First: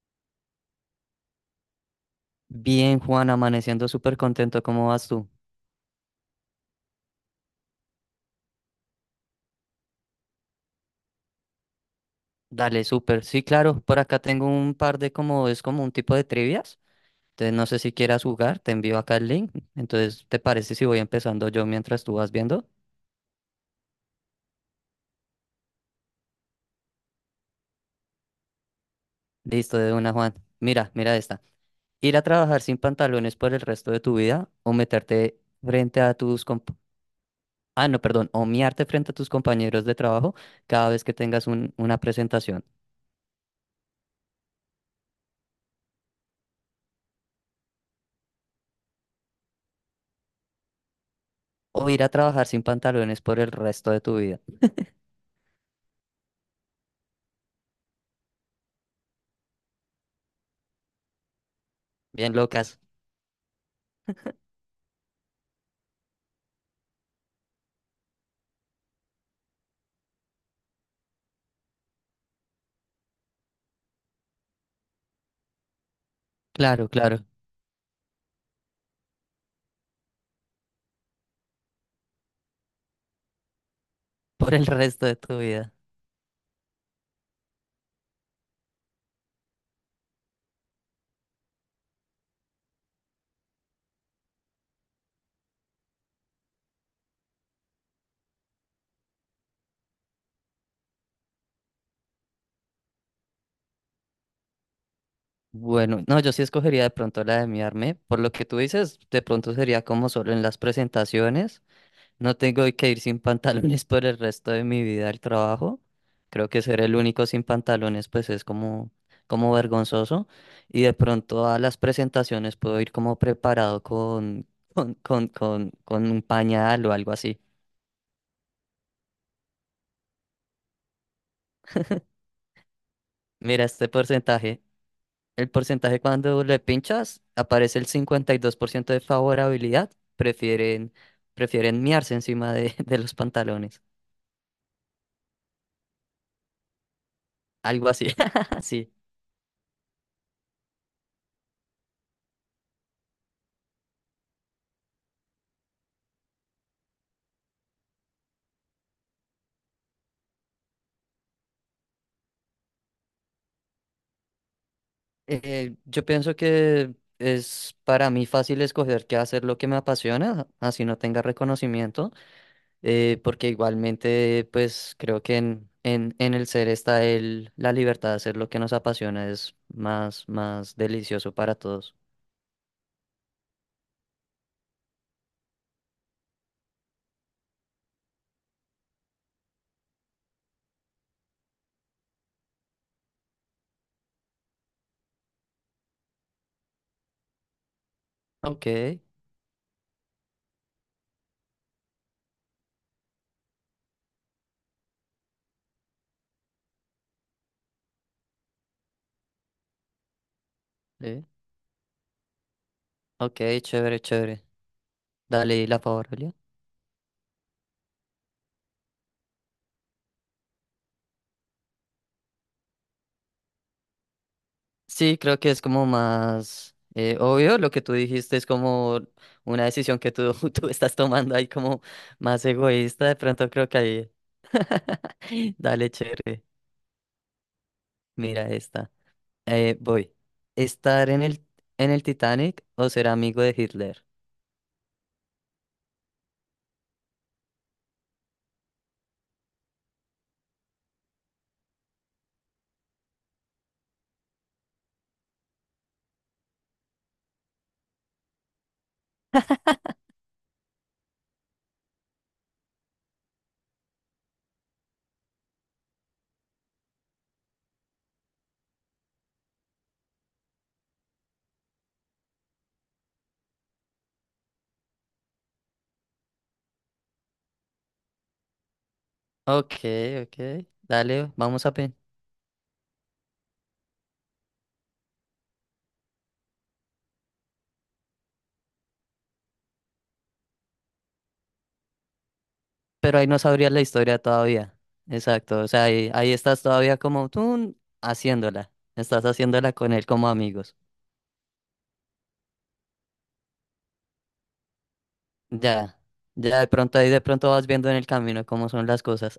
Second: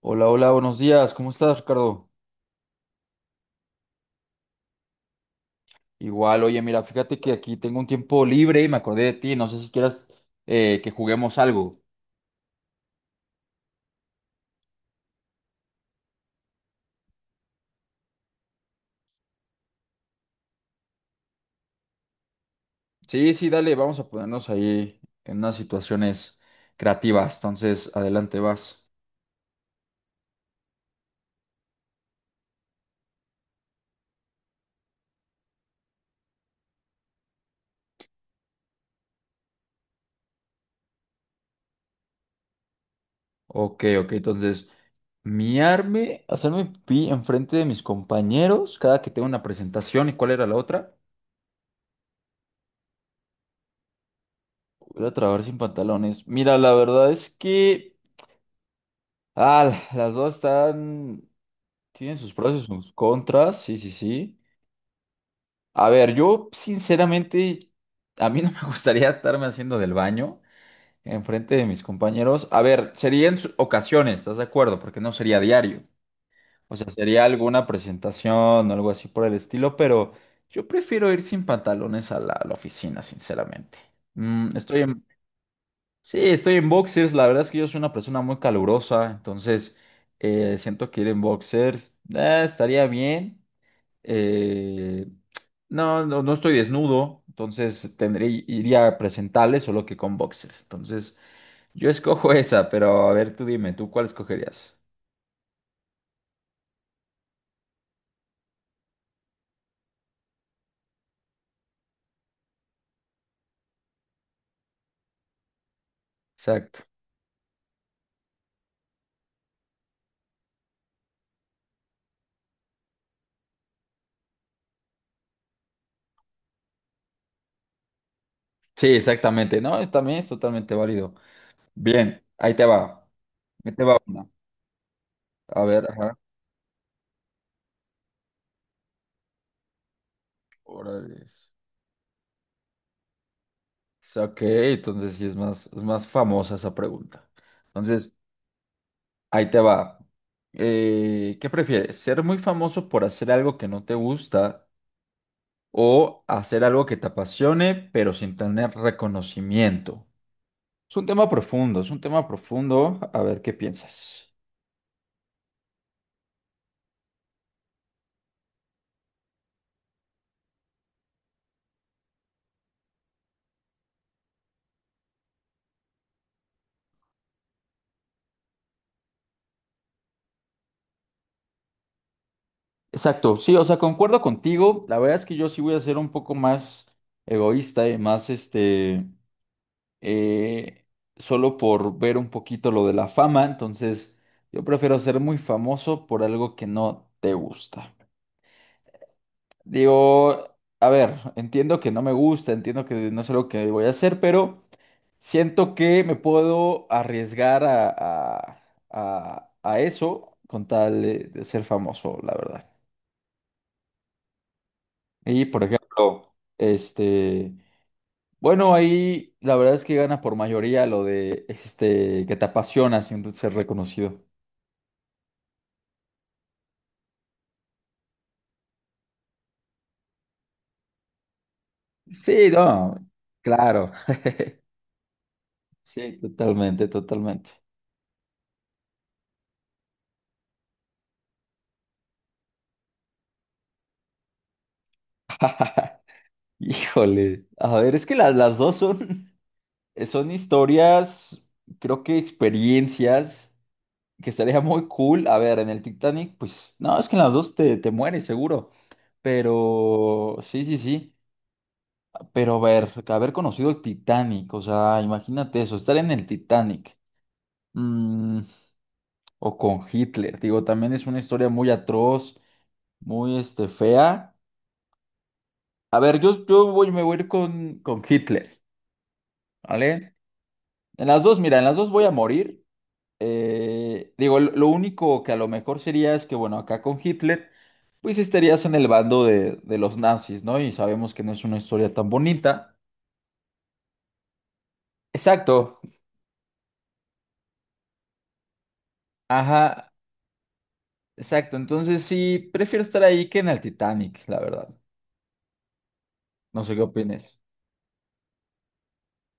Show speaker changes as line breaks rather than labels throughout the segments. Hola, hola, buenos días. ¿Cómo estás, Ricardo?
Bien, Juan, amaneciendo súper contento, ¿cómo vas tú?
Igual, oye, mira, fíjate que aquí tengo un tiempo libre y me acordé de ti. No sé si quieras que juguemos algo.
Dale, súper. Sí, claro, por acá tengo un par de como, es como un tipo de trivias. Entonces no sé si quieras jugar, te envío acá el link. Entonces, ¿te parece si voy empezando yo mientras tú vas viendo?
Sí, sí, dale, vamos a ponernos ahí en unas situaciones creativas. Entonces, adelante vas.
Listo, de una, Juan. Mira esta. Ir a trabajar sin pantalones por el resto de tu vida o meterte frente a tus comp- Ah, no, perdón, o miarte frente a tus compañeros de trabajo cada vez que tengas una presentación.
Ok, ok, entonces, miarme, hacerme pi enfrente de mis compañeros cada que tengo una presentación. ¿Y cuál era la otra?
O ir a trabajar sin pantalones por el resto de tu vida.
Voy a trabajar sin pantalones. Mira, la verdad es que... Ah, las dos están... Tienen
Bien,
sus pros y
locas.
sus contras, sí, sí, sí. A ver, yo sinceramente, a mí no me gustaría estarme haciendo del baño enfrente de mis compañeros. A ver, sería en ocasiones, ¿estás de acuerdo? Porque no sería diario. O
Claro,
sea, sería
claro,
alguna presentación o algo así por el estilo, pero yo prefiero ir sin pantalones a la oficina, sinceramente. Mm,
por el
estoy en,
resto de tu vida.
sí, estoy en boxers. La verdad es que yo soy una persona muy calurosa, entonces siento que ir en boxers estaría bien. Eh, no, no, no estoy desnudo, entonces tendré, iría a presentarles solo que con boxers. Entonces, yo escojo esa, pero a ver, tú dime, ¿tú cuál escogerías?
Bueno, no, yo sí escogería de pronto la de miarme. Por lo que tú dices, de pronto sería como solo en las presentaciones. No tengo que ir sin pantalones por el resto de mi vida al trabajo. Creo que ser
Exacto.
el único sin pantalones, pues es como, como vergonzoso. Y de pronto a las presentaciones puedo ir como preparado con un pañal o algo así.
Sí, exactamente. No, también es totalmente válido. Bien, ahí te va.
Mira
Ahí te
este
va una.
porcentaje. El
A ver,
porcentaje
ajá.
cuando le pinchas aparece el 52% de favorabilidad. Prefieren,
Órale.
prefieren miarse encima de, de los pantalones.
Ok, entonces sí es más famosa esa pregunta.
Algo así.
Entonces,
Sí.
ahí te va. ¿Qué prefieres? ¿Ser muy famoso por hacer algo que no te gusta? O hacer algo que te apasione, pero sin tener reconocimiento. Es un tema profundo, es un tema profundo. A ver qué piensas.
Yo pienso que es para mí fácil escoger qué hacer lo que me apasiona, así no tenga reconocimiento, porque igualmente pues creo que en el ser está el, la libertad de hacer lo que nos apasiona, es más, más delicioso para todos.
Exacto, sí, o sea, concuerdo contigo. La verdad es que yo sí voy a ser un poco más egoísta y más eh, solo por ver un poquito lo de la fama. Entonces, yo prefiero ser muy famoso por algo que no te gusta.
Ok,
Digo, a ver, entiendo que no me gusta, entiendo que no es algo que voy a hacer, pero... Siento que me puedo arriesgar a eso con tal de ser famoso, la verdad.
ok, chévere, chévere.
Y por
Dale la favorabilidad.
ejemplo, bueno, ahí la verdad es que gana por mayoría lo de este que te apasiona siendo ser reconocido.
Sí, creo que es como más obvio lo que tú dijiste, es como una decisión que tú, tú estás tomando ahí como más
Sí, no,
egoísta, de pronto creo que
claro.
ahí... Dale,
Sí,
chévere.
totalmente, totalmente.
Mira esta. Voy. ¿Estar en en el Titanic o ser amigo de Hitler?
Híjole. A ver, es que las dos son, son historias, creo que experiencias, que sería muy cool. A ver, en el Titanic, pues no, es que en las dos te mueres seguro. Pero sí, sí, sí. Pero a ver, haber conocido el Titanic, o sea, imagínate eso, estar en el Titanic. mm, o con Hitler, digo, también es una historia muy atroz, muy fea. A ver, yo voy, me voy a ir con Hitler,
Ok,
¿vale?
ok.
En las
Dale,
dos, mira, en
vamos a
las dos
pen.
voy a morir. Digo, lo único que a lo mejor sería es que, bueno, acá con Hitler, pues estarías en el bando de los nazis, ¿no? Y sabemos que no es una historia tan bonita.
Pero ahí no sabrías la historia todavía. Exacto. O
Exacto,
sea, ahí estás todavía como tú haciéndola. Estás haciéndola
ajá,
con él como amigos.
exacto. Entonces sí, prefiero estar ahí que en el Titanic, la verdad.
Ya, ya
No
de
sé qué
pronto ahí de
opines.
pronto vas viendo en el camino cómo son las cosas.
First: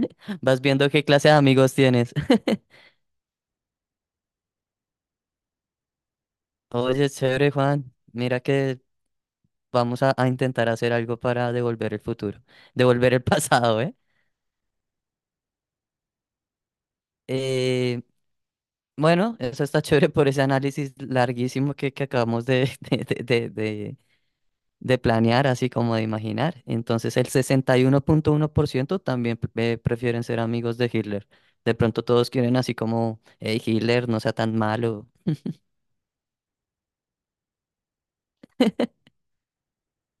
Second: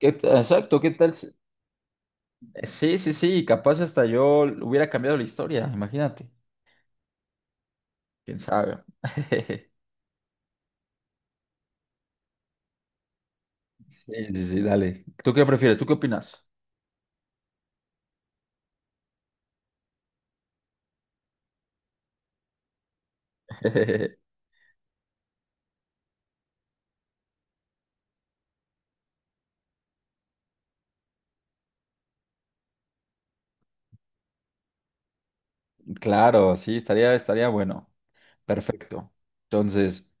Vas
Exacto,
viendo
¿qué
qué
tal?
clase de amigos tienes.
Sí, sí, sí, capaz hasta yo hubiera cambiado la historia, imagínate.
Oye, chévere, Juan.
¿Quién
Mira que
sabe?
vamos a intentar hacer algo para devolver el futuro, devolver el pasado, ¿eh?
Sí, sí, sí, dale. ¿Tú qué prefieres? ¿Tú qué opinas?
Eh, bueno, eso está chévere por ese análisis larguísimo que acabamos de, de, de, de- de planear, así como de imaginar. Entonces, el 61.1% también prefieren ser amigos de Hitler. De pronto todos quieren así como, hey, Hitler, no sea tan malo,
Claro, sí, estaría, estaría bueno. Perfecto. Entonces,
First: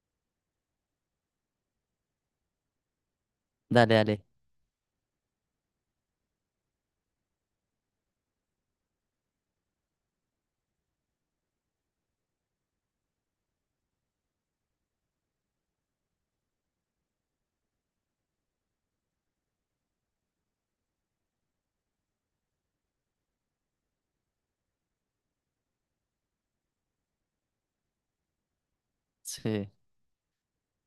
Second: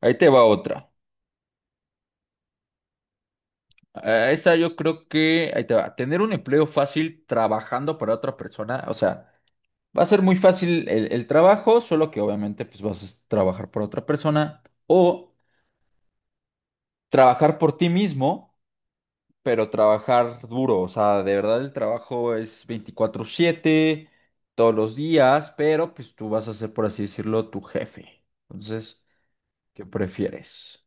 ahí te va otra.
dale, dale.
A esa yo creo que, ahí te va, tener un empleo fácil trabajando para otra persona, o sea, va a ser muy fácil el trabajo, solo que obviamente pues vas a trabajar por otra persona o trabajar por ti mismo, pero trabajar duro, o sea, de verdad el trabajo es 24/7 todos los días, pero pues tú vas a ser, por así decirlo, tu jefe. Entonces,
Sí,
¿qué prefieres?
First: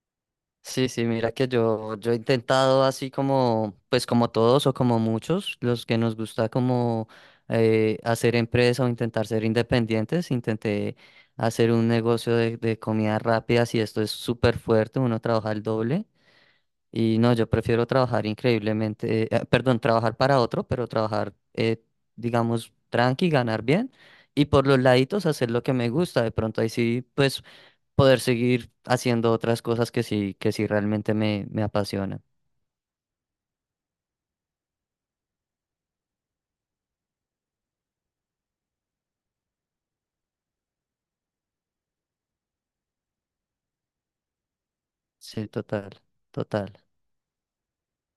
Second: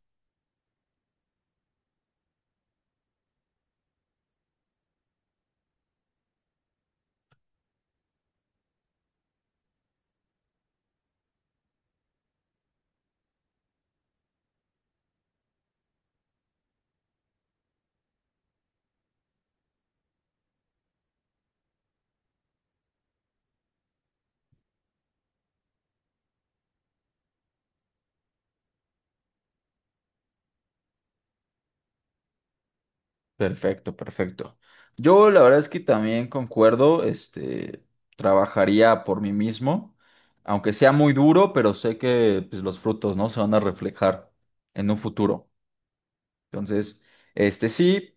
sí, sí, mira que yo he intentado así como, pues como todos o como muchos, los que nos gusta como hacer empresa o intentar ser independientes, intenté hacer un negocio de comidas rápidas y esto es súper fuerte, uno trabaja el doble. Y no, yo prefiero trabajar increíblemente, perdón, trabajar para otro, pero trabajar, digamos, tranqui, ganar bien y por los laditos hacer lo que me gusta. De pronto ahí sí, pues poder seguir haciendo otras cosas que sí realmente me apasionan.
Perfecto, perfecto. Yo la verdad es que también concuerdo, trabajaría por mí mismo, aunque sea muy duro, pero sé que pues, los frutos, ¿no? Se van a reflejar en un
Sí,
futuro.
total, total.
Entonces, este sí,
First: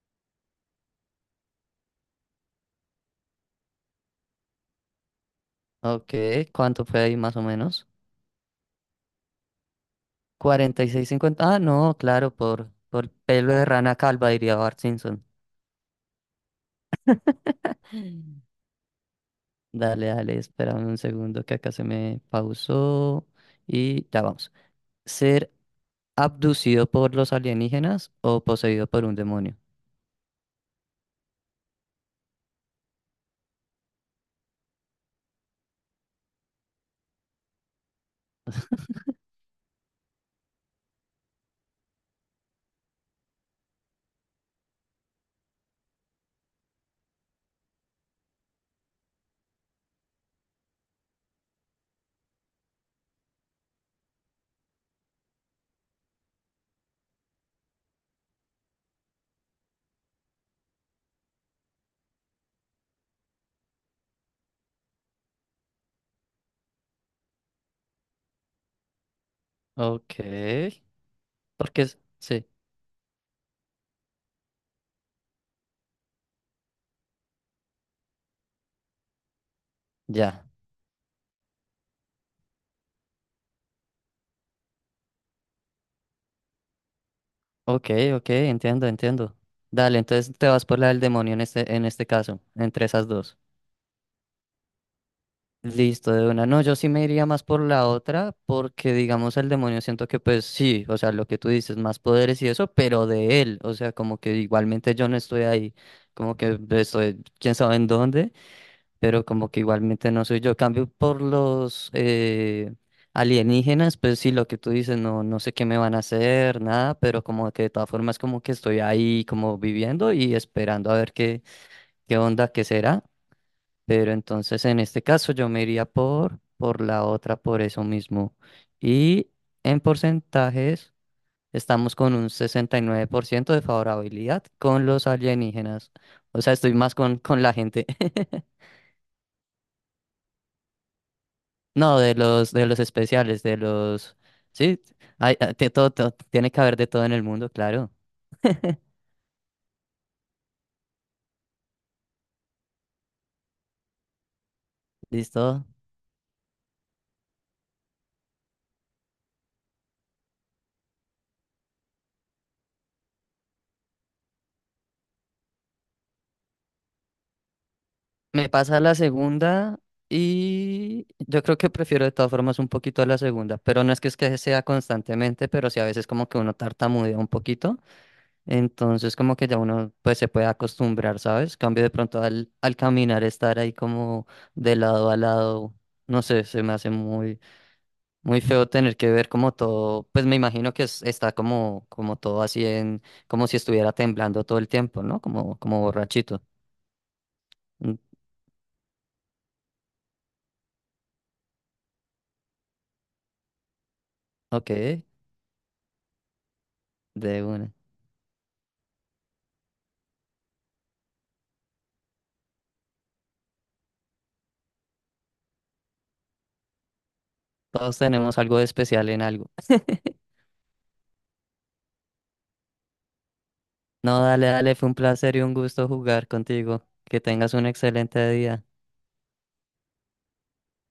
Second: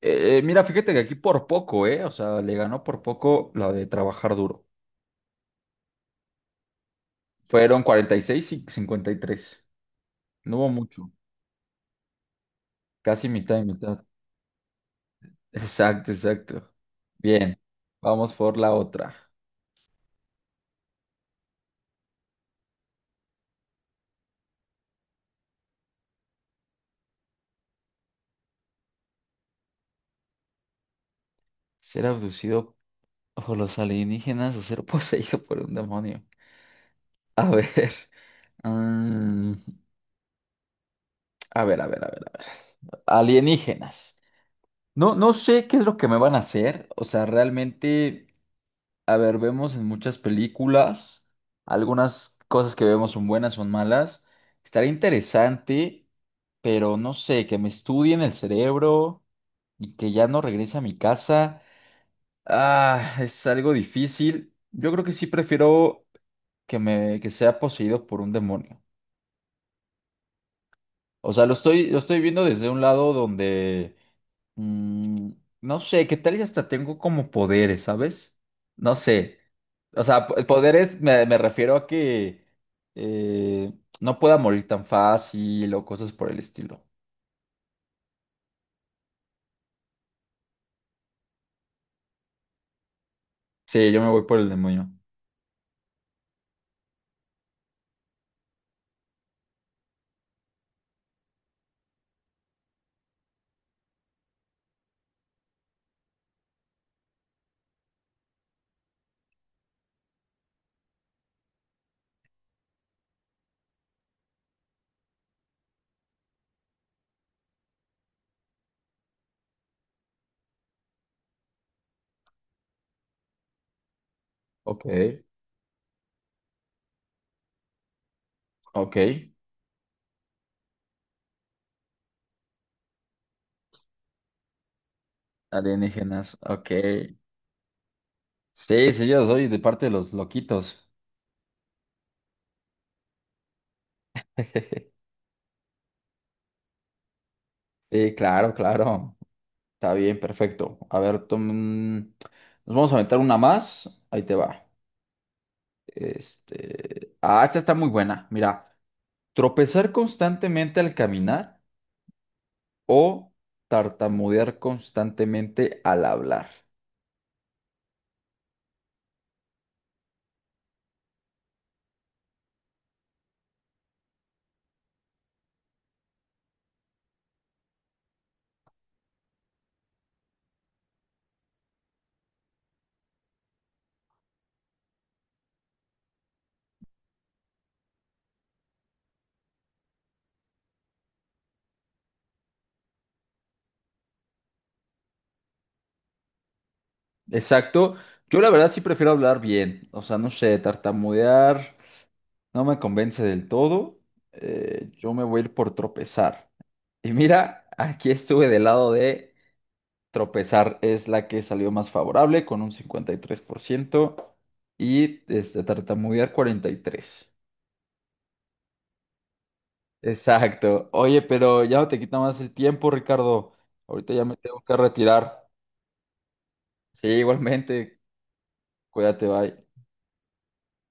mira, fíjate que aquí por poco, ¿eh? O sea, le ganó por poco la de trabajar duro.
Ok, ¿cuánto fue ahí más o
Fueron
menos?
46 y 53. No hubo
cuarenta y seis
mucho,
cincuenta Ah, no, claro, por
casi
pelo
mitad y
de rana
mitad.
calva, diría Bart Simpson.
Exacto, exacto. Bien, vamos por la otra.
Dale, dale, espérame un segundo que acá se me pausó y ya vamos. ¿Ser abducido por los alienígenas o poseído por un demonio?
Ser abducido o los alienígenas o ser poseído por un demonio. A ver. mm, a ver, a ver, a ver, a ver. Alienígenas. No, no sé qué es lo que me van a hacer. O sea, realmente, a ver, vemos en muchas películas, algunas cosas que vemos son buenas, son malas. Estaría interesante, pero no sé, que me estudien el cerebro y que ya no regrese a mi casa. Ah, es algo difícil. Yo creo que sí prefiero que me que sea poseído por un demonio.
Ok,
O sea,
porque
lo
es-
estoy viendo
sí,
desde un lado donde mm, no sé, qué tal y hasta tengo como poderes, ¿sabes? No sé. O sea,
ya.
poderes me refiero a que eh, no pueda morir tan fácil o cosas por el estilo.
Ok, ok, entiendo, entiendo. Dale, entonces te vas por la del demonio en en este caso, entre esas dos.
Sí, yo me voy por el demonio.
Listo, de una. No, yo sí me iría más por la otra, porque digamos el demonio siento que pues sí, o sea, lo que tú dices, más poderes y eso, pero de él, o sea, como que igualmente yo no estoy ahí, como que estoy, quién sabe en dónde. Pero como que igualmente no soy yo. Cambio por los alienígenas, pues sí, lo que tú dices, no, no sé qué me van a hacer, nada, pero como que de todas formas como que estoy ahí como viviendo y esperando a ver qué, qué onda, qué será. Pero entonces en
Ok,
este caso yo me iría por la otra, por eso mismo.
ok.
Y en porcentajes estamos con un 69% de favorabilidad con los alienígenas.
Alienígenas,
O sea,
ok.
estoy más con la gente.
Sí, sí, yo soy de parte de los loquitos.
No, de los especiales, de los... Sí, hay, ah, te- todo, todo- tiene que haber de todo en el mundo, claro.
Sí, claro, claro. Está bien, perfecto. Nos vamos a aventar una más. Ahí te va.
Listo.
Este... Ah, esta está muy buena. Mira, tropezar constantemente al caminar o tartamudear constantemente al hablar.
Me pasa la segunda y yo creo que prefiero de todas formas un poquito a la segunda, pero no es que es que sea constantemente, pero sí a veces como que uno tartamudea un poquito, entonces como que ya uno pues se puede acostumbrar, ¿sabes? Cambio de pronto al caminar, estar ahí como de lado a lado, no sé, se me hace muy... Muy feo tener que ver como todo, pues me imagino que es- está como, como todo así en, como si estuviera temblando todo el tiempo, ¿no? Como, como borrachito. Mm,
Exacto. Yo la verdad sí prefiero hablar bien. O sea, no sé, tartamudear no me convence del todo.
ok,
Yo me voy a ir por tropezar. Y
de
mira,
una.
aquí estuve del lado de tropezar. Es la que salió más favorable con un 53% y este, tartamudear 43%.
Todos tenemos algo de especial en algo.
Exacto. Oye, pero ya no te quita más el tiempo, Ricardo. Ahorita
No,
ya me
dale,
tengo
dale,
que
fue un placer y
retirar.
un gusto jugar contigo.
Sí,
Que tengas un
igualmente.
excelente día.
Cuídate, bye.